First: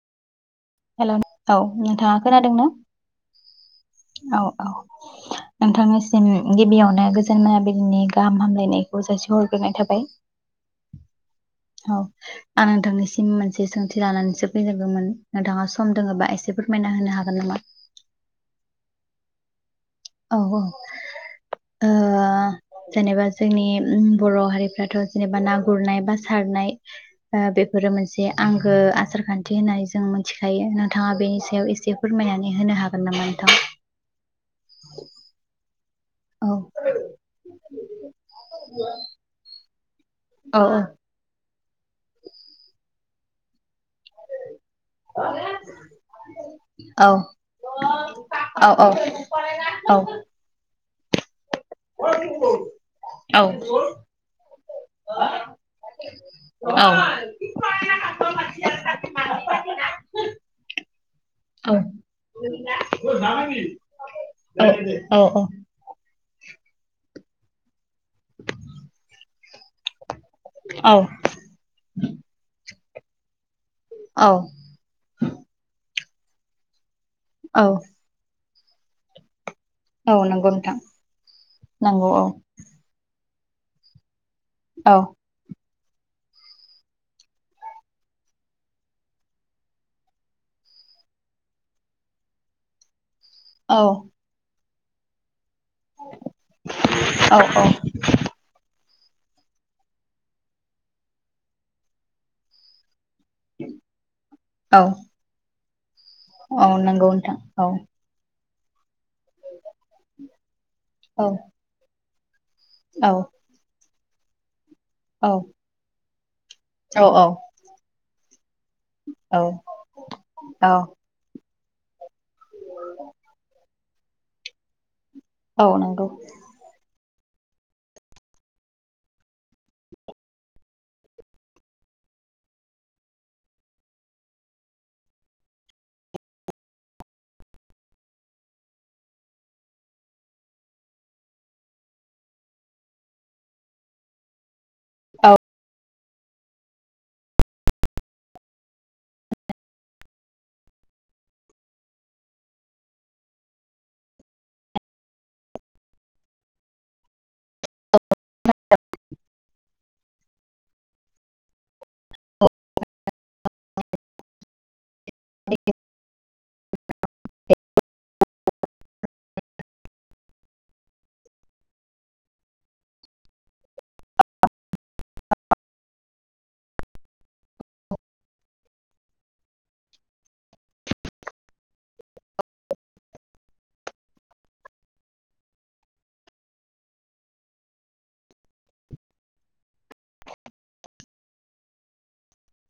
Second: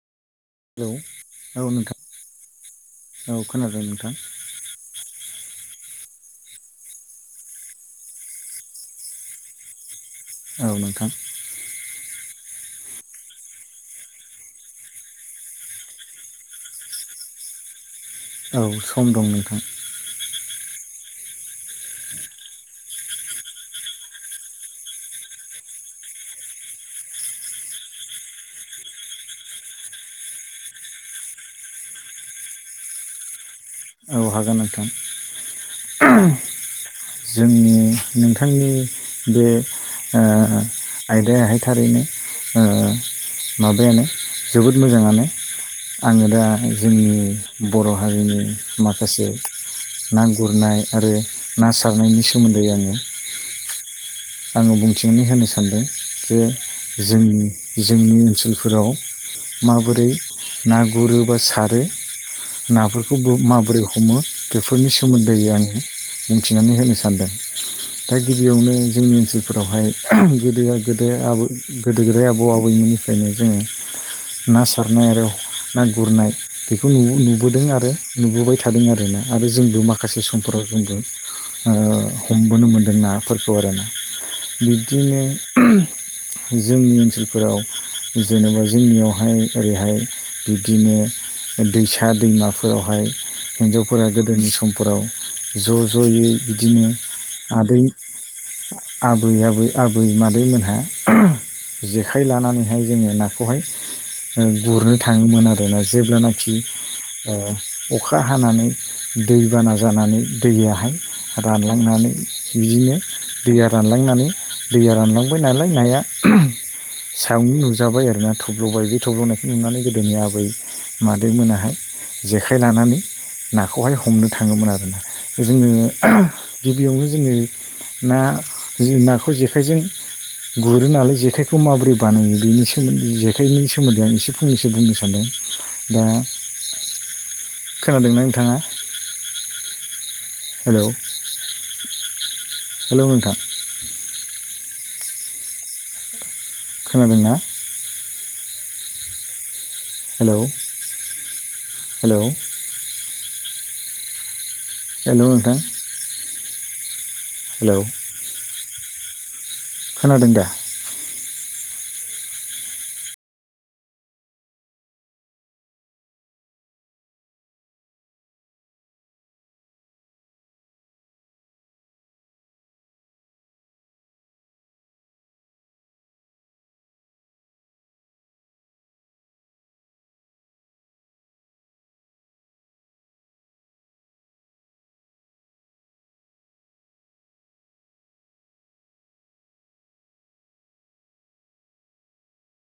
Hello hello औ औ नोंथां नोंथाङा खोनादों न औ खोनादों नोंथां औ औ एन्थाम जों गिबियावनो गोजोन मोनाबिलिनि गाहाम हामलायनायखौ जासिहरग्रोनाय थाबाय आरो नखां औ आं नोंथांनिसिम मोनसे सोंथि लानानैसो फैजेरगौमोन नोंथाङा सम दोङोबा एसे फोरमायना होनो हागोन नामा औ सम दं नोंथां औ औ ओ [inaudible] जेनेबा जोंनि बर' हारिफ्राथ' जेनेबा ना गुरनाय बा सारनाय बे बेफोरो मोनसे आंगो आसारखान्थि होननानै जों मिथिखायो नोंथाङा बेनि सायाव एसे फोरमायनानै होनो नो हागोन नामा नोंथां। औहा गोनांथां औ जोंनि नोंथांनि बे औ आयदायाहाय थारैनो म फफायानो जोबोद मोजाङानो औ आङो दा औ जोंनि बर' हारिनि औ माखासे ना गुरनाय आरो ना सारनायनि सोमोन्दै आङो आङो बुंथिनानै होनो सानदों जे जोंनि जोंनि ओनसोलफोराव माबोरै ना गुरो बा सारो नाफोरखौ माबोरै हमो बेफोरनि सोमोन्दै आङो फथिनानै होनो सानदों दा गिबियावनो जोंनि ओनसोलफोरावहाय गोदो गोद आ गोदो गोदाय आबौ आबैमोननिफ्रायनो जोङो औ ना सारनाय आरो ना गुरनाय बेखौ नुबोदों आरो नुबोबाय थादों आर ना आरो जोंबो औ माखासे नंगौ समफोराव नोंथां जोंबो नंगौ औ हमबोनो मोन्दों नाफोरखौ आरो ना। औ बिब्दिनो जोंनि ओनसोलफोराव जेनेबा जोंनियावहाय ओरैहाय बिब्दिनो दैसा दैमाफोरावहाय औ हिनजावफोरा गोदोनि समफोराव ज' ज'यै बिदिनो औ आदै आबै आबै आबै मादैमोनहा जेखाइ लानानैहाय जोङो ना खौहाय औ गुरनो थाङोमोन आरोना। जेब्लानाखि औ नंगौ नोंथां अखा हानानै दैबाना जानानै दैया हाय औ रानलांनानै बिदिनो औ दैया रानलांनानै दैया औ रानलांबाय नालाय नाया औ सायावुं नुजाबाय आरोना थब्ल'बाय बे थब्ल'नायखौ नुनानै गोदोनि आबै मादैमोनाहाय जेखाइ लानानै नाखौहाय हमनो थाङोमोन आरोना। औ जोङो नंगौ गिबियावनो जोङो ना नाखौ जेखाइजों गुरो नालाय जेखाइखौ माबोरै बानायो बेनि सोमोन्दै जेखाइनि सोमोन्दै आं एसे फंनैसो बुंनो सानदों दा खेलाादोंमोन नोंथाङा? हेल' हेल'मोनथा औ खोनादोंना? हेल' हेल'। हेल' आदा। हेलौ खोनादों दा? [inaudible] [unintelligible] [unintelligible] [unintelligible]